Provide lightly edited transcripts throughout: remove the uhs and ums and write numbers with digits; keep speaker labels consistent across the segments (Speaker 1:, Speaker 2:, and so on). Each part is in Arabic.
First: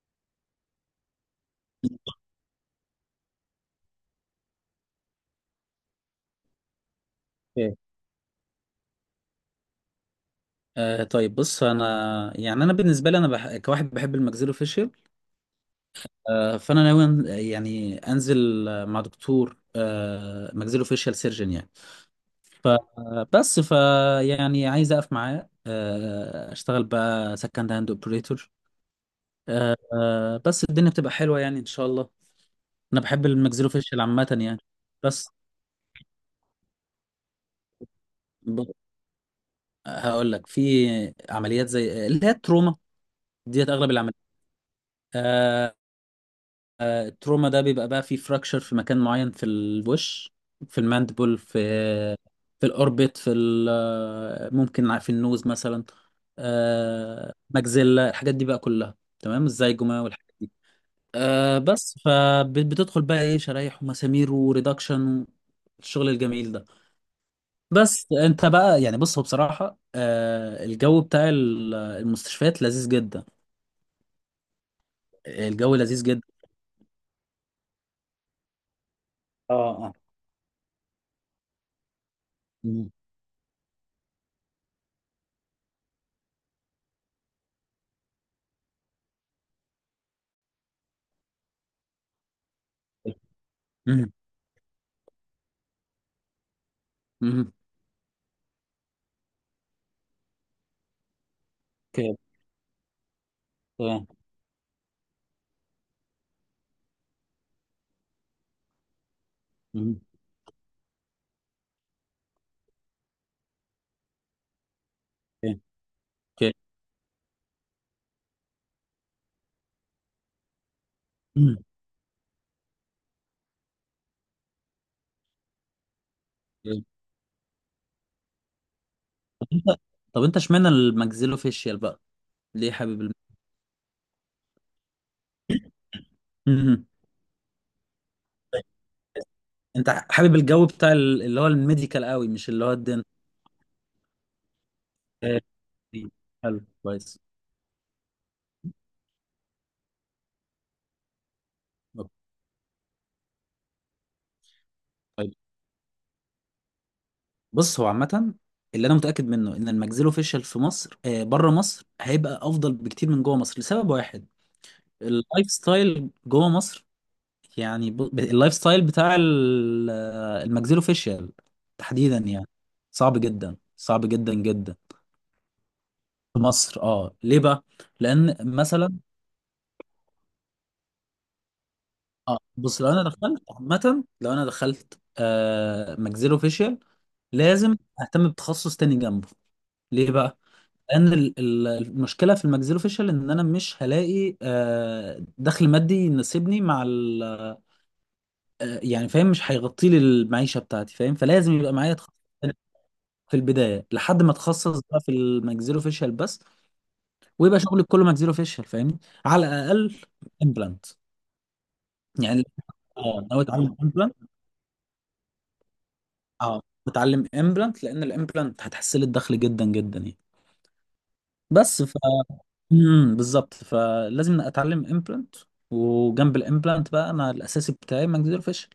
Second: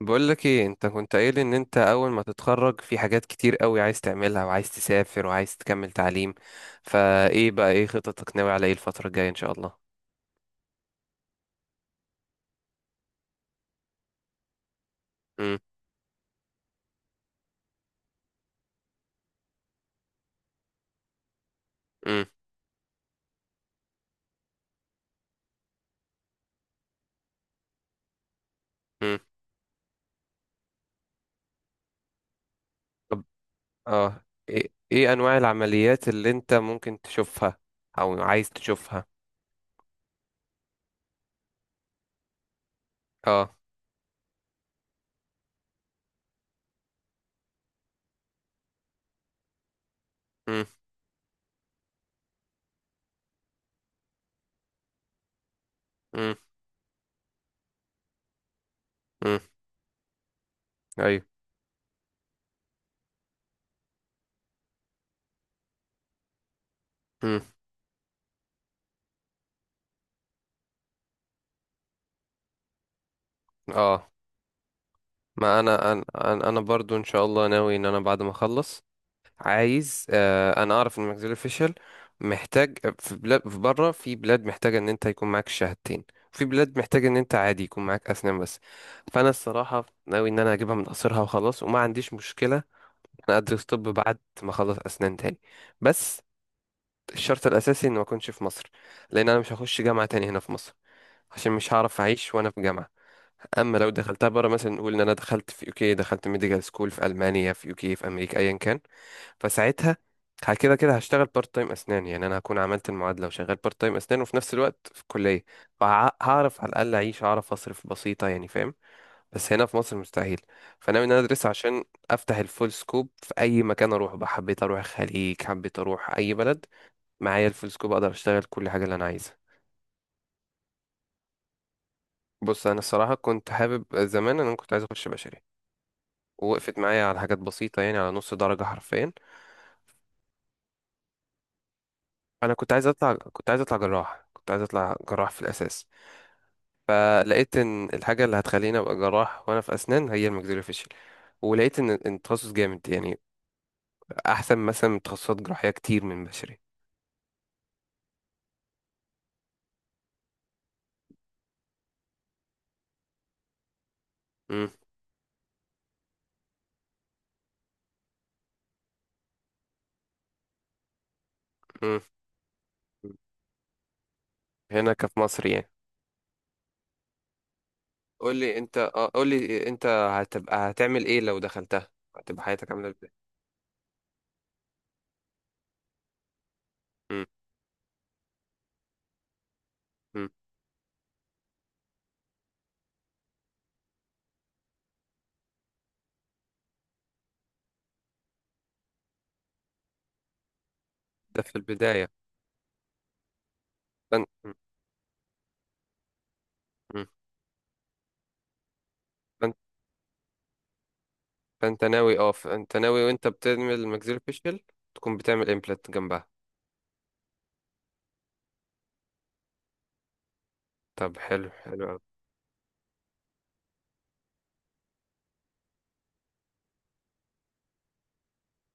Speaker 1: بقول لك ايه انت كنت قايل ان انت اول ما تتخرج في حاجات كتير قوي عايز تعملها، وعايز تسافر، وعايز تكمل تعليم. فايه بقى
Speaker 2: اوكي.
Speaker 1: ايه خططك؟ ناوي على ايه الفترة الجاية ان شاء الله؟
Speaker 2: طيب بص، انا، يعني انا بالنسبه لي، كواحد بحب الماكسيلو فيشل.
Speaker 1: امم،
Speaker 2: فانا ناوي يعني انزل، مع دكتور ماكسيلو فيشل سيرجن يعني.
Speaker 1: امم،
Speaker 2: فبس يعني عايز اقف معاه، اشتغل بقى سكند هاند اوبريتور.
Speaker 1: امم.
Speaker 2: بس الدنيا بتبقى حلوه يعني، ان شاء الله. انا
Speaker 1: طب،
Speaker 2: بحب الماكسيلو فيشل
Speaker 1: اه
Speaker 2: عامه يعني.
Speaker 1: ايه
Speaker 2: بس.
Speaker 1: انواع العمليات اللي انت ممكن تشوفها او عايز
Speaker 2: ب...
Speaker 1: تشوفها؟
Speaker 2: هقول لك، في عمليات زي اللي هي التروما
Speaker 1: اه.
Speaker 2: ديت، اغلب العمليات. التروما ده بيبقى بقى فيه فراكشر في مكان معين في الوش.
Speaker 1: امم،
Speaker 2: في الماندبل، في الاوربت، في ال- آه، ممكن في النوز مثلا.
Speaker 1: امم،
Speaker 2: مجزلة الحاجات دي بقى كلها،
Speaker 1: امم.
Speaker 2: تمام، الزيجوما والحاجات دي.
Speaker 1: ايوه.
Speaker 2: بس فبتدخل بقى ايه، شرايح ومسامير وريدكشن، الشغل الجميل ده.
Speaker 1: امم.
Speaker 2: بس انت بقى يعني، بص، هو بصراحة الجو بتاع المستشفيات لذيذ جدا.
Speaker 1: اه. ما
Speaker 2: الجو
Speaker 1: انا
Speaker 2: لذيذ
Speaker 1: انا
Speaker 2: جدا.
Speaker 1: انا أنا برضو ان شاء الله ناوي ان انا بعد ما اخلص،
Speaker 2: اه، اه.
Speaker 1: عايز انا اعرف ان ماكسفيل اوفيشال محتاج.
Speaker 2: مم.
Speaker 1: في بلاد في بره، في بلاد محتاجه ان انت يكون معاك شهادتين. في بلاد محتاجه ان انت عادي يكون معاك اسنان بس. فانا الصراحه ناوي ان انا اجيبها من قصرها وخلاص، وما عنديش مشكله إن انا ادرس طب
Speaker 2: مم.
Speaker 1: بعد ما اخلص اسنان تاني. بس الشرط
Speaker 2: مم.
Speaker 1: الاساسي ان ما اكونش في مصر، لان انا مش هخش جامعه تاني هنا في مصر، عشان مش هعرف اعيش وانا في جامعه. اما لو
Speaker 2: تمام.
Speaker 1: دخلتها بره، مثلا نقول ان انا دخلت في يوكي، دخلت ميديكال سكول في المانيا، في يوكي، في امريكا، ايا كان.
Speaker 2: مم.
Speaker 1: فساعتها كده كده هشتغل بارت تايم اسنان. يعني انا هكون عملت المعادله وشغال بارت تايم اسنان وفي نفس الوقت في الكليه،
Speaker 2: اوكي. اوكي.
Speaker 1: فهعرف على الاقل اعيش، اعرف اصرف بسيطه يعني، فاهم؟ بس هنا في مصر مستحيل. فانا من إن انا ادرس
Speaker 2: مم.
Speaker 1: عشان افتح الفول سكوب في اي مكان اروح بقى. حبيت اروح الخليج، حبيت اروح اي بلد،
Speaker 2: اوكي.
Speaker 1: معايا الفول سكوب اقدر اشتغل كل حاجه اللي انا عايزها.
Speaker 2: طب انت اشمعنى الماكسيلوفيشيال بقى؟
Speaker 1: بص
Speaker 2: ليه
Speaker 1: انا
Speaker 2: حابب
Speaker 1: الصراحه كنت حابب زمان، انا كنت عايز اخش بشري، ووقفت
Speaker 2: مم.
Speaker 1: معايا على حاجات بسيطه، يعني على نص درجه حرفيا.
Speaker 2: انت حابب الجو بتاع اللي هو الميديكال قوي، مش
Speaker 1: انا
Speaker 2: اللي
Speaker 1: كنت
Speaker 2: هو
Speaker 1: عايز
Speaker 2: الدنت؟
Speaker 1: اطلع كنت عايز اطلع جراح كنت عايز اطلع جراح في الاساس.
Speaker 2: حلو، كويس.
Speaker 1: فلقيت ان الحاجه اللي هتخليني ابقى جراح وانا في اسنان هي الماكسيلوفيشل. ولقيت ان
Speaker 2: أوكي.
Speaker 1: إن التخصص جامد يعني، احسن مثلا من
Speaker 2: طيب
Speaker 1: تخصصات جراحيه كتير من بشري.
Speaker 2: بص، هو عامة اللي انا متأكد منه ان الماكسيلوفيشيال في مصر، بره مصر، هيبقى افضل بكتير من جوه مصر لسبب واحد.
Speaker 1: مم،
Speaker 2: اللايف ستايل جوه مصر. يعني اللايف ستايل بتاع الماكسيلوفيشيال
Speaker 1: مم،
Speaker 2: تحديدا يعني.
Speaker 1: مم.
Speaker 2: صعب جدا، صعب جدا جدا.
Speaker 1: هنا كفي مصر يعني.
Speaker 2: في مصر. اه، ليه بقى؟ لان مثلا،
Speaker 1: قول لي انت هتبقى هتعمل ايه لو دخلتها؟
Speaker 2: اه،
Speaker 1: هتبقى حياتك
Speaker 2: بص،
Speaker 1: عامله
Speaker 2: لو انا
Speaker 1: ازاي؟
Speaker 2: دخلت عامه، لو انا دخلت ماجزيلو فيشيال،
Speaker 1: مم،
Speaker 2: لازم اهتم بتخصص تاني جنبه. ليه
Speaker 1: مم.
Speaker 2: بقى؟ لان المشكله في الماجزيلو فيشيال ان انا مش هلاقي دخل مادي يناسبني مع ال، يعني فاهم، مش هيغطي لي المعيشه بتاعتي، فاهم،
Speaker 1: ده
Speaker 2: فلازم
Speaker 1: في
Speaker 2: يبقى معايا
Speaker 1: البدايه.
Speaker 2: تخصص تاني في البدايه لحد
Speaker 1: فانت
Speaker 2: ما اتخصص بقى في الماجزيلو فيشيال بس. ويبقى شغلي كله ماجزيلو فيشيال، فاهمني، على
Speaker 1: فانت
Speaker 2: الاقل امبلانت.
Speaker 1: فانت ناوي اه
Speaker 2: يعني
Speaker 1: فانت ناوي
Speaker 2: اه،
Speaker 1: وانت
Speaker 2: ناوي
Speaker 1: بتعمل
Speaker 2: اتعلم امبلانت.
Speaker 1: الماكسيلوفيشل تكون بتعمل امبلانت جنبها.
Speaker 2: اه، بتعلم امبلانت لان الامبلانت هتحسن لي الدخل جدا جدا يعني.
Speaker 1: طب حلو،
Speaker 2: بس
Speaker 1: حلو
Speaker 2: ف
Speaker 1: أوي.
Speaker 2: بالظبط، فلازم اتعلم امبلانت. وجنب الامبلانت بقى، انا الاساسي بتاعي ماجنيزيوم الفشل.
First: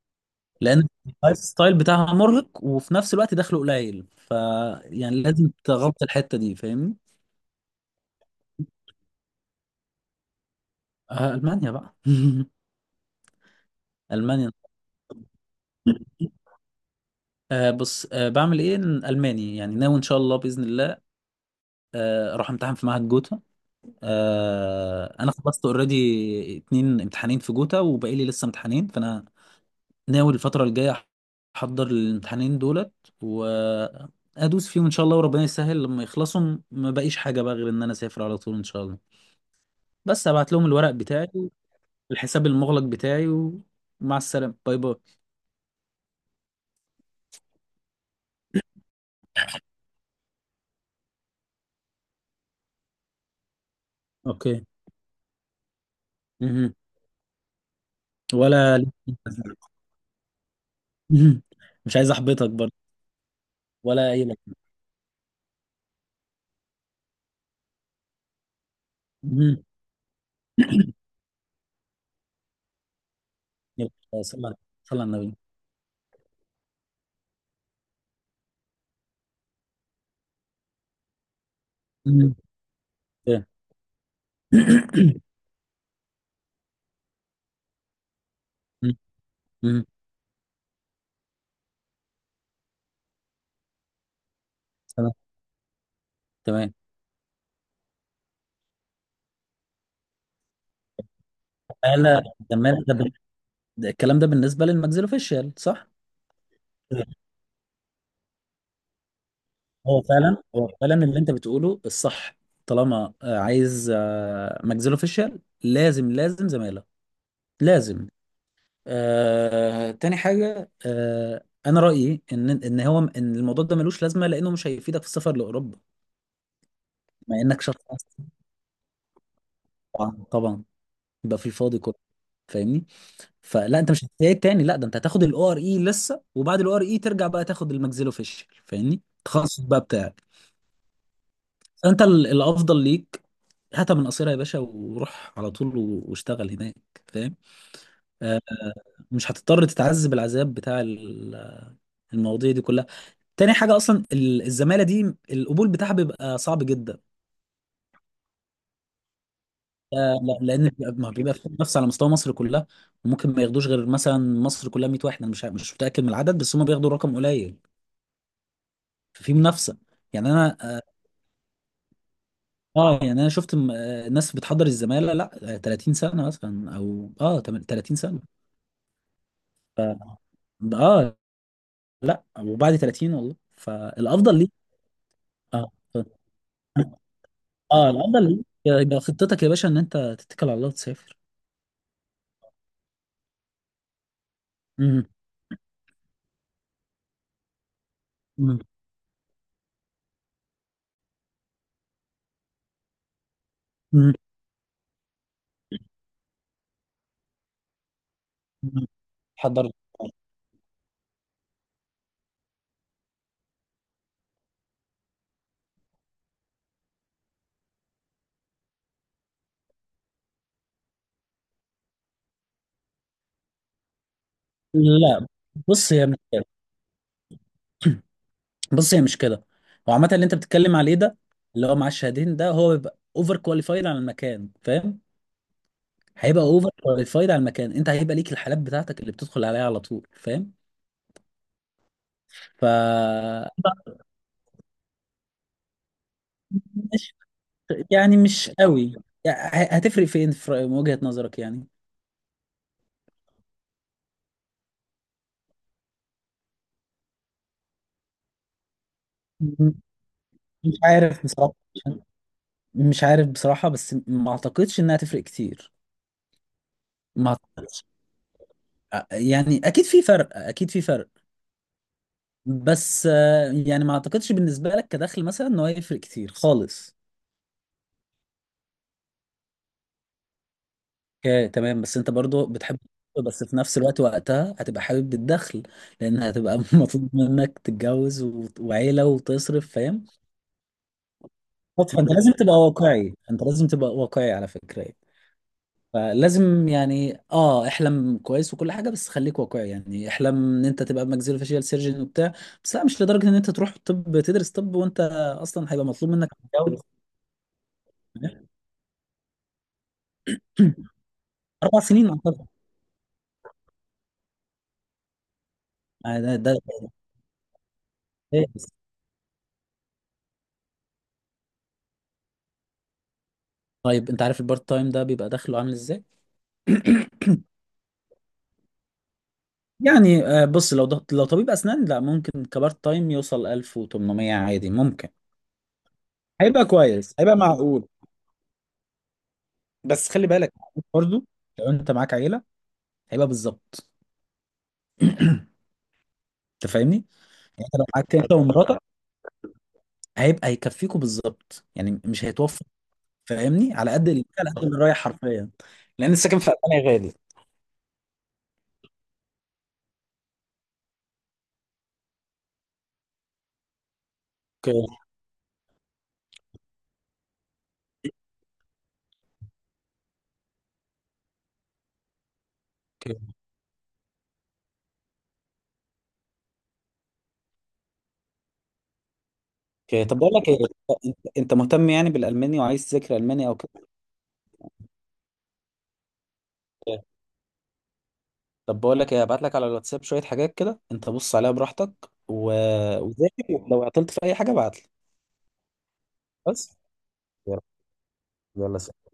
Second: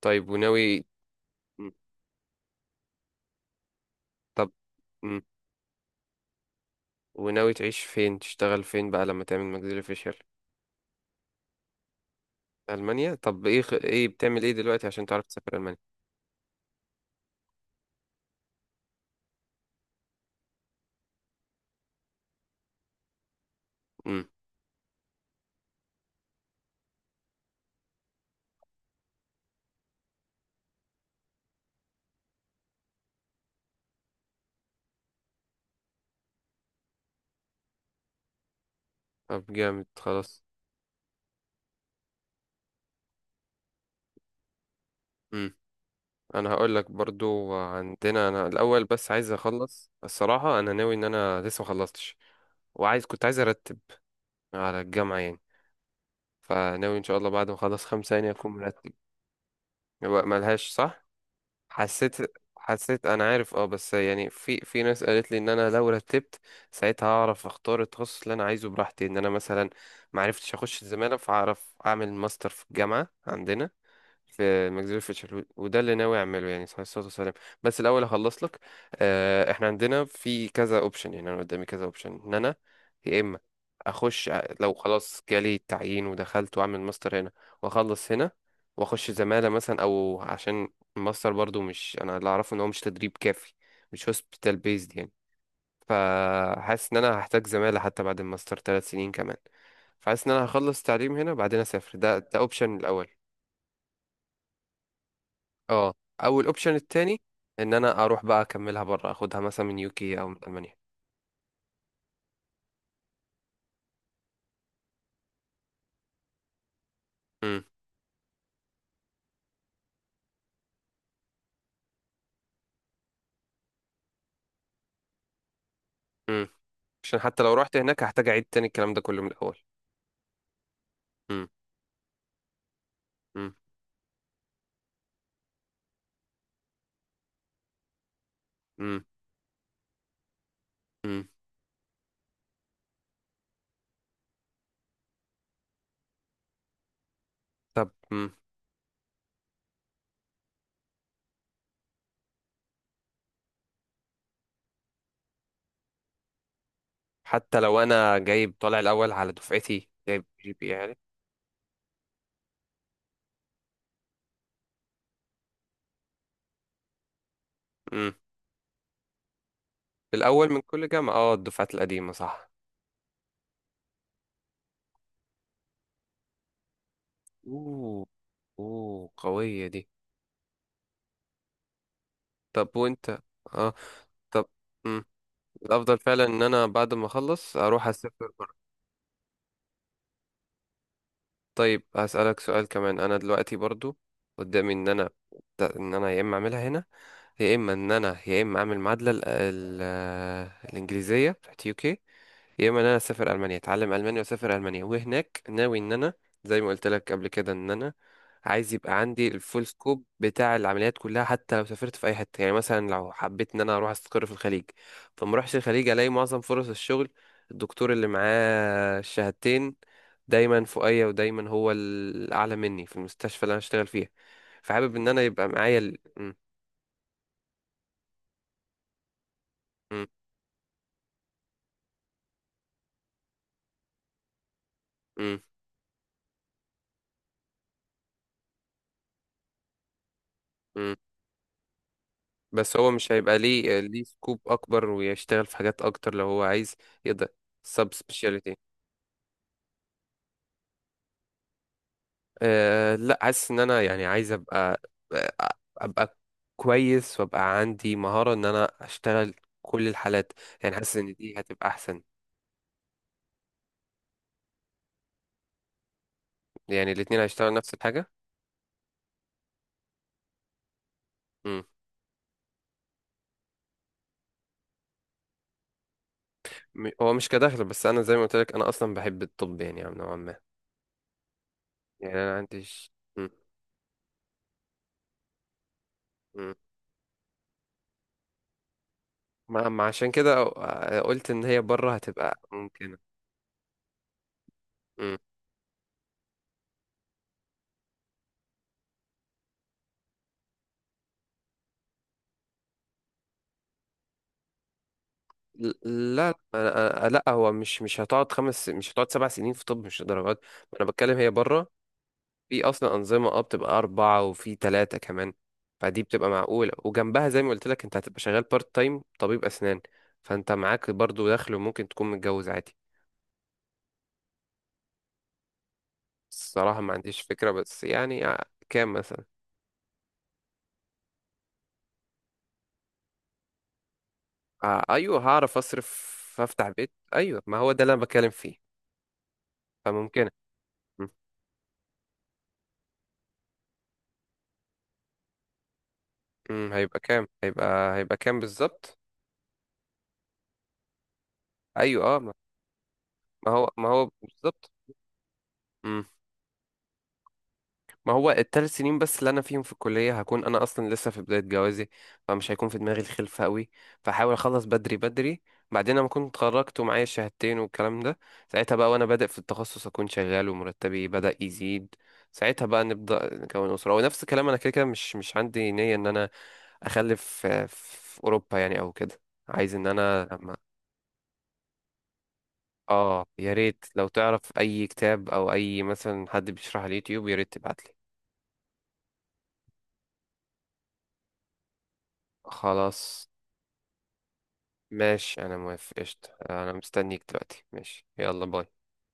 Speaker 1: طيب
Speaker 2: لان
Speaker 1: وناوي.
Speaker 2: اللايف
Speaker 1: مم.
Speaker 2: ستايل بتاعها مرهق، وفي نفس الوقت دخله قليل
Speaker 1: طب، امم.
Speaker 2: يعني لازم تغطي الحته دي، فاهمني.
Speaker 1: وناوي تعيش فين؟ تشتغل فين بقى لما تعمل ماكسيلو فيشيال؟
Speaker 2: المانيا بقى.
Speaker 1: ألمانيا؟ طب ايه بتعمل
Speaker 2: المانيا.
Speaker 1: ايه دلوقتي عشان تعرف تسافر ألمانيا؟
Speaker 2: بص، بعمل ايه إن الماني يعني، ناوي ان شاء الله، باذن الله. اروح امتحن في معهد جوتا.
Speaker 1: امم.
Speaker 2: انا خلصت اوريدي 2 امتحانين في جوتا، وباقي لي لسه امتحانين، فانا ناوي الفتره الجايه احضر الامتحانين دولت. وادوس فيهم ان شاء الله، وربنا يسهل. لما يخلصوا ما بقيش حاجه بقى غير ان انا اسافر على طول، ان شاء الله.
Speaker 1: طب جامد،
Speaker 2: بس
Speaker 1: خلاص.
Speaker 2: هبعت لهم الورق بتاعي، الحساب المغلق بتاعي، ومع السلامه، باي باي.
Speaker 1: امم. انا هقول لك برضو عندنا، انا الاول بس عايز اخلص الصراحة. انا ناوي ان انا لسه ما خلصتش، كنت عايز ارتب
Speaker 2: اوكي.
Speaker 1: على الجامعة يعني.
Speaker 2: مهم.
Speaker 1: فناوي ان شاء الله بعد ما اخلص خمسة يعني اكون
Speaker 2: ولا.
Speaker 1: مرتب. هو ملهاش صح.
Speaker 2: مهم. مش عايز
Speaker 1: حسيت
Speaker 2: احبطك برضه.
Speaker 1: حسيت انا عارف اه، بس
Speaker 2: ولا اي
Speaker 1: يعني
Speaker 2: لك.
Speaker 1: في ناس قالت لي ان انا لو رتبت ساعتها هعرف اختار التخصص اللي انا عايزه براحتي، ان انا
Speaker 2: مهم.
Speaker 1: مثلا ما عرفتش اخش الزماله فهعرف اعمل ماستر في الجامعه عندنا
Speaker 2: يلا، صلى
Speaker 1: في
Speaker 2: صلى
Speaker 1: ماكسفيل
Speaker 2: على النبي.
Speaker 1: فيتشر. وده اللي ناوي اعمله يعني، صلى الله عليه وسلم. بس الاول هخلص لك. احنا عندنا في كذا اوبشن. يعني انا قدامي كذا اوبشن ان
Speaker 2: مهم.
Speaker 1: انا يا اما
Speaker 2: اوكي.
Speaker 1: لو خلاص جالي التعيين ودخلت واعمل ماستر هنا واخلص هنا واخش زمالة مثلا،
Speaker 2: مهم.
Speaker 1: او عشان الماستر برضو مش انا اللي اعرفه ان هو مش تدريب كافي، مش هوسبيتال بيزد يعني،
Speaker 2: سلام. تمام.
Speaker 1: فحاسس ان انا هحتاج زمالة حتى بعد الماستر 3 سنين كمان. فحاسس ان انا هخلص تعليم هنا بعدين اسافر. ده
Speaker 2: زمالة
Speaker 1: ده اوبشن
Speaker 2: زمالة ده
Speaker 1: الاول.
Speaker 2: بال- ده الكلام ده بالنسبة للماكسيلوفيشيال صح؟
Speaker 1: اه. او الاوبشن التاني ان انا اروح بقى اكملها بره، اخدها مثلا من
Speaker 2: هو
Speaker 1: يوكي او من
Speaker 2: فعلا هو
Speaker 1: المانيا.
Speaker 2: فعلا اللي انت بتقوله الصح. طالما عايز ماكسيلوفيشيال، لازم لازم زمالة،
Speaker 1: امم.
Speaker 2: لازم. تاني حاجة، انا رأيي ان الموضوع ده ملوش لازمة، لانه مش هيفيدك في السفر لاوروبا.
Speaker 1: امم. عشان
Speaker 2: بما
Speaker 1: حتى لو
Speaker 2: انك
Speaker 1: رحت هناك
Speaker 2: شخص،
Speaker 1: هحتاج اعيد تاني الكلام ده كله من الاول.
Speaker 2: طبعا طبعا، يبقى في
Speaker 1: امم.
Speaker 2: الفاضي كله، فاهمني؟
Speaker 1: امم.
Speaker 2: فلا، انت مش هتعيد تاني، لا. ده انت هتاخد الاو ار اي لسه، وبعد الاو ار اي ترجع بقى تاخد الماكسيلوفيشل، فاهمني،
Speaker 1: امم.
Speaker 2: التخصص بقى بتاعك.
Speaker 1: امم.
Speaker 2: فانت الافضل ليك هاتها من قصيرة يا باشا، وروح على طول واشتغل هناك، فاهم.
Speaker 1: طب، امم.
Speaker 2: آه، مش هتضطر تتعذب العذاب بتاع المواضيع دي كلها. تاني حاجة، اصلا الزمالة دي، القبول بتاعها بيبقى صعب جدا.
Speaker 1: حتى لو انا جايب طالع الاول على دفعتي، جايب
Speaker 2: لا،
Speaker 1: جي بي
Speaker 2: لان
Speaker 1: يعني.
Speaker 2: ما بيبقى في نفس، على مستوى مصر كلها. وممكن ما ياخدوش غير مثلا مصر كلها 100 واحد، انا مش متاكد من العدد، بس هم بياخدوا رقم قليل.
Speaker 1: امم.
Speaker 2: ففي منافسه، يعني
Speaker 1: الاول
Speaker 2: انا
Speaker 1: من كل جامعه، اه. الدفعات القديمه، صح؟
Speaker 2: يعني انا شفت ناس بتحضر الزماله، لا، 30 سنه مثلا، او 30
Speaker 1: اوه.
Speaker 2: سنه.
Speaker 1: اوه، قويه
Speaker 2: ف
Speaker 1: دي.
Speaker 2: اه لا، وبعد
Speaker 1: طب
Speaker 2: 30،
Speaker 1: وانت.
Speaker 2: والله.
Speaker 1: اه.
Speaker 2: فالافضل
Speaker 1: طب.
Speaker 2: ليك.
Speaker 1: امم.
Speaker 2: اه ف-
Speaker 1: الافضل فعلا ان انا بعد ما اخلص اروح
Speaker 2: اه الافضل
Speaker 1: اسافر.
Speaker 2: ليك يبقى خطتك يا باشا، ان انت تتكل على الله وتسافر.
Speaker 1: طيب هسألك سؤال كمان، انا دلوقتي برضو قدامي ان
Speaker 2: مم.
Speaker 1: انا، ان انا يا اما اعملها هنا يا اما ان انا يا
Speaker 2: مم.
Speaker 1: اما اعمل معادلة الانجليزية بتاعت يو كي، يا اما ان انا اسافر المانيا اتعلم
Speaker 2: مم.
Speaker 1: المانيا واسافر المانيا. وهناك ناوي ان انا زي ما قلت لك قبل كده ان انا عايز
Speaker 2: مم.
Speaker 1: يبقى عندي الفول
Speaker 2: حضر.
Speaker 1: سكوب بتاع العمليات كلها حتى لو سافرت في اي حته. يعني مثلا لو حبيت ان انا اروح استقر في الخليج، فما اروحش الخليج الاقي معظم فرص الشغل، الدكتور اللي معاه الشهادتين دايما فوقيا ودايما هو الاعلى مني في المستشفى اللي انا اشتغل فيها. فحابب ان انا
Speaker 2: لا،
Speaker 1: يبقى معايا
Speaker 2: بص،
Speaker 1: ال...
Speaker 2: هي مش
Speaker 1: م-
Speaker 2: كده. بص، هي مش كده. هو
Speaker 1: م-
Speaker 2: عامه اللي انت بتتكلم عليه ده، اللي هو معاه الشهادتين ده، هو بيبقى اوفر كواليفايد على المكان، فاهم.
Speaker 1: م-
Speaker 2: هيبقى اوفر كواليفايد على المكان. انت هيبقى ليك الحالات بتاعتك اللي بتدخل عليها على طول، فاهم.
Speaker 1: م.
Speaker 2: ف
Speaker 1: بس هو مش هيبقى ليه سكوب اكبر ويشتغل في حاجات اكتر لو هو عايز
Speaker 2: مش
Speaker 1: يقدر؟
Speaker 2: يعني مش
Speaker 1: سبيشاليتي.
Speaker 2: قوي، يعني هتفرق فين، في من وجهة نظرك يعني.
Speaker 1: أه لا، حاسس ان انا يعني عايز ابقى، آه، ابقى كويس وابقى عندي مهارة ان انا اشتغل
Speaker 2: م-
Speaker 1: كل الحالات.
Speaker 2: مش
Speaker 1: يعني حاسس ان
Speaker 2: عارف
Speaker 1: دي
Speaker 2: بصراحة.
Speaker 1: هتبقى احسن.
Speaker 2: مش عارف بصراحة، بس ما اعتقدش انها تفرق كتير.
Speaker 1: يعني الاتنين
Speaker 2: ما
Speaker 1: هيشتغلوا نفس
Speaker 2: اعتقدش،
Speaker 1: الحاجة؟
Speaker 2: يعني اكيد في فرق، اكيد في فرق.
Speaker 1: مم.
Speaker 2: بس يعني ما اعتقدش بالنسبة لك كدخل مثلا انه هيفرق كتير خالص.
Speaker 1: هو مش كدخل، بس انا زي ما قلت لك انا اصلا بحب الطب يعني نوعا ما.
Speaker 2: اوكي، تمام. بس انت
Speaker 1: يعني انا
Speaker 2: برضو
Speaker 1: عندي
Speaker 2: بتحب.
Speaker 1: مم.
Speaker 2: بس في نفس الوقت، وقتها هتبقى حابب الدخل، لان
Speaker 1: مم.
Speaker 2: هتبقى مطلوب منك تتجوز وعيلة
Speaker 1: ما
Speaker 2: وتصرف،
Speaker 1: ما
Speaker 2: فاهم.
Speaker 1: عشان كده قلت ان هي بره
Speaker 2: فانت لازم
Speaker 1: هتبقى
Speaker 2: تبقى
Speaker 1: ممكنة.
Speaker 2: واقعي، انت لازم تبقى واقعي على فكرة يعني. فلازم يعني احلم كويس وكل حاجة، بس خليك واقعي يعني، احلم ان انت تبقى ماكسيلو فاشيال سيرجن وبتاع. بس لا، مش لدرجة ان انت تروح طب، تدرس طب وانت اصلا هيبقى مطلوب منك
Speaker 1: لا،
Speaker 2: تتجوز.
Speaker 1: لا، لا، هو مش هتقعد 7 سنين في طب، مش درجات. انا بتكلم هي بره،
Speaker 2: 4 سنين اعتقد.
Speaker 1: في اصلا انظمه بتبقى اربعه وفي ثلاثه كمان. فدي
Speaker 2: آه،
Speaker 1: بتبقى
Speaker 2: ده
Speaker 1: معقوله،
Speaker 2: ده
Speaker 1: وجنبها زي ما قلت لك انت هتبقى شغال
Speaker 2: ده-
Speaker 1: بارت تايم طبيب اسنان، فانت معاك برضو دخل وممكن تكون متجوز عادي.
Speaker 2: طيب انت عارف البارت تايم ده بيبقى دخله عامل ازاي؟
Speaker 1: الصراحه ما عنديش فكره، بس يعني كام مثلا؟
Speaker 2: يعني بص، لو طبيب اسنان، لا ممكن كبارت تايم يوصل 1800 عادي،
Speaker 1: آه
Speaker 2: ممكن.
Speaker 1: ايوه، هعرف اصرف،
Speaker 2: هيبقى
Speaker 1: افتح بيت،
Speaker 2: كويس، هيبقى
Speaker 1: ايوه. ما هو ده
Speaker 2: معقول.
Speaker 1: اللي انا بتكلم فيه.
Speaker 2: بس خلي
Speaker 1: فممكن.
Speaker 2: بالك
Speaker 1: م-
Speaker 2: برضو، لو انت معاك عيله هيبقى بالظبط.
Speaker 1: م،
Speaker 2: انت فاهمني،
Speaker 1: هيبقى كام
Speaker 2: يعني انت لو
Speaker 1: هيبقى
Speaker 2: معاك
Speaker 1: هيبقى
Speaker 2: انت
Speaker 1: كام
Speaker 2: ومراتك،
Speaker 1: بالظبط؟
Speaker 2: هيكفيكوا بالظبط، يعني
Speaker 1: ايوه،
Speaker 2: مش
Speaker 1: اه.
Speaker 2: هيتوفر.
Speaker 1: ما هو
Speaker 2: فاهمني،
Speaker 1: ما
Speaker 2: على قد
Speaker 1: هو
Speaker 2: اللي على قد
Speaker 1: بالظبط.
Speaker 2: اللي رايح حرفيا.
Speaker 1: مم.
Speaker 2: لان السكن في المانيا غالي.
Speaker 1: ما هو ال 3 سنين بس اللي انا فيهم في الكليه هكون انا اصلا لسه في بدايه جوازي، فمش هيكون في دماغي الخلفه قوي، فحاول اخلص
Speaker 2: اوكي،
Speaker 1: بدري بدري. بعدين لما كنت اتخرجت ومعايا الشهادتين والكلام ده، ساعتها بقى وانا بادئ في التخصص اكون شغال ومرتبي بدا يزيد، ساعتها بقى نبدا
Speaker 2: اوكي،
Speaker 1: نكون اسره. ونفس الكلام، انا كده كده مش عندي نيه ان انا اخلف في اوروبا يعني او كده. عايز ان
Speaker 2: اوكي. طب
Speaker 1: انا
Speaker 2: بقول لك
Speaker 1: لما.
Speaker 2: ايه، انت مهتم يعني بالالماني وعايز تذاكر
Speaker 1: اه
Speaker 2: الماني
Speaker 1: يا
Speaker 2: او
Speaker 1: ريت
Speaker 2: كده؟
Speaker 1: لو تعرف اي كتاب او اي مثلا حد بيشرح على اليوتيوب، يا ريت تبعتلي.
Speaker 2: طب بقول لك ايه، هبعت لك على الواتساب شويه حاجات كده، انت بص عليها براحتك، و...
Speaker 1: خلاص،
Speaker 2: وذاكر. لو عطلت في اي حاجه ابعت لي.
Speaker 1: ماشي، انا موافق، قشطة، انا
Speaker 2: بس.
Speaker 1: مستنيك
Speaker 2: يلا،
Speaker 1: دلوقتي، ماشي، يلا
Speaker 2: يلا،
Speaker 1: باي.
Speaker 2: سلام.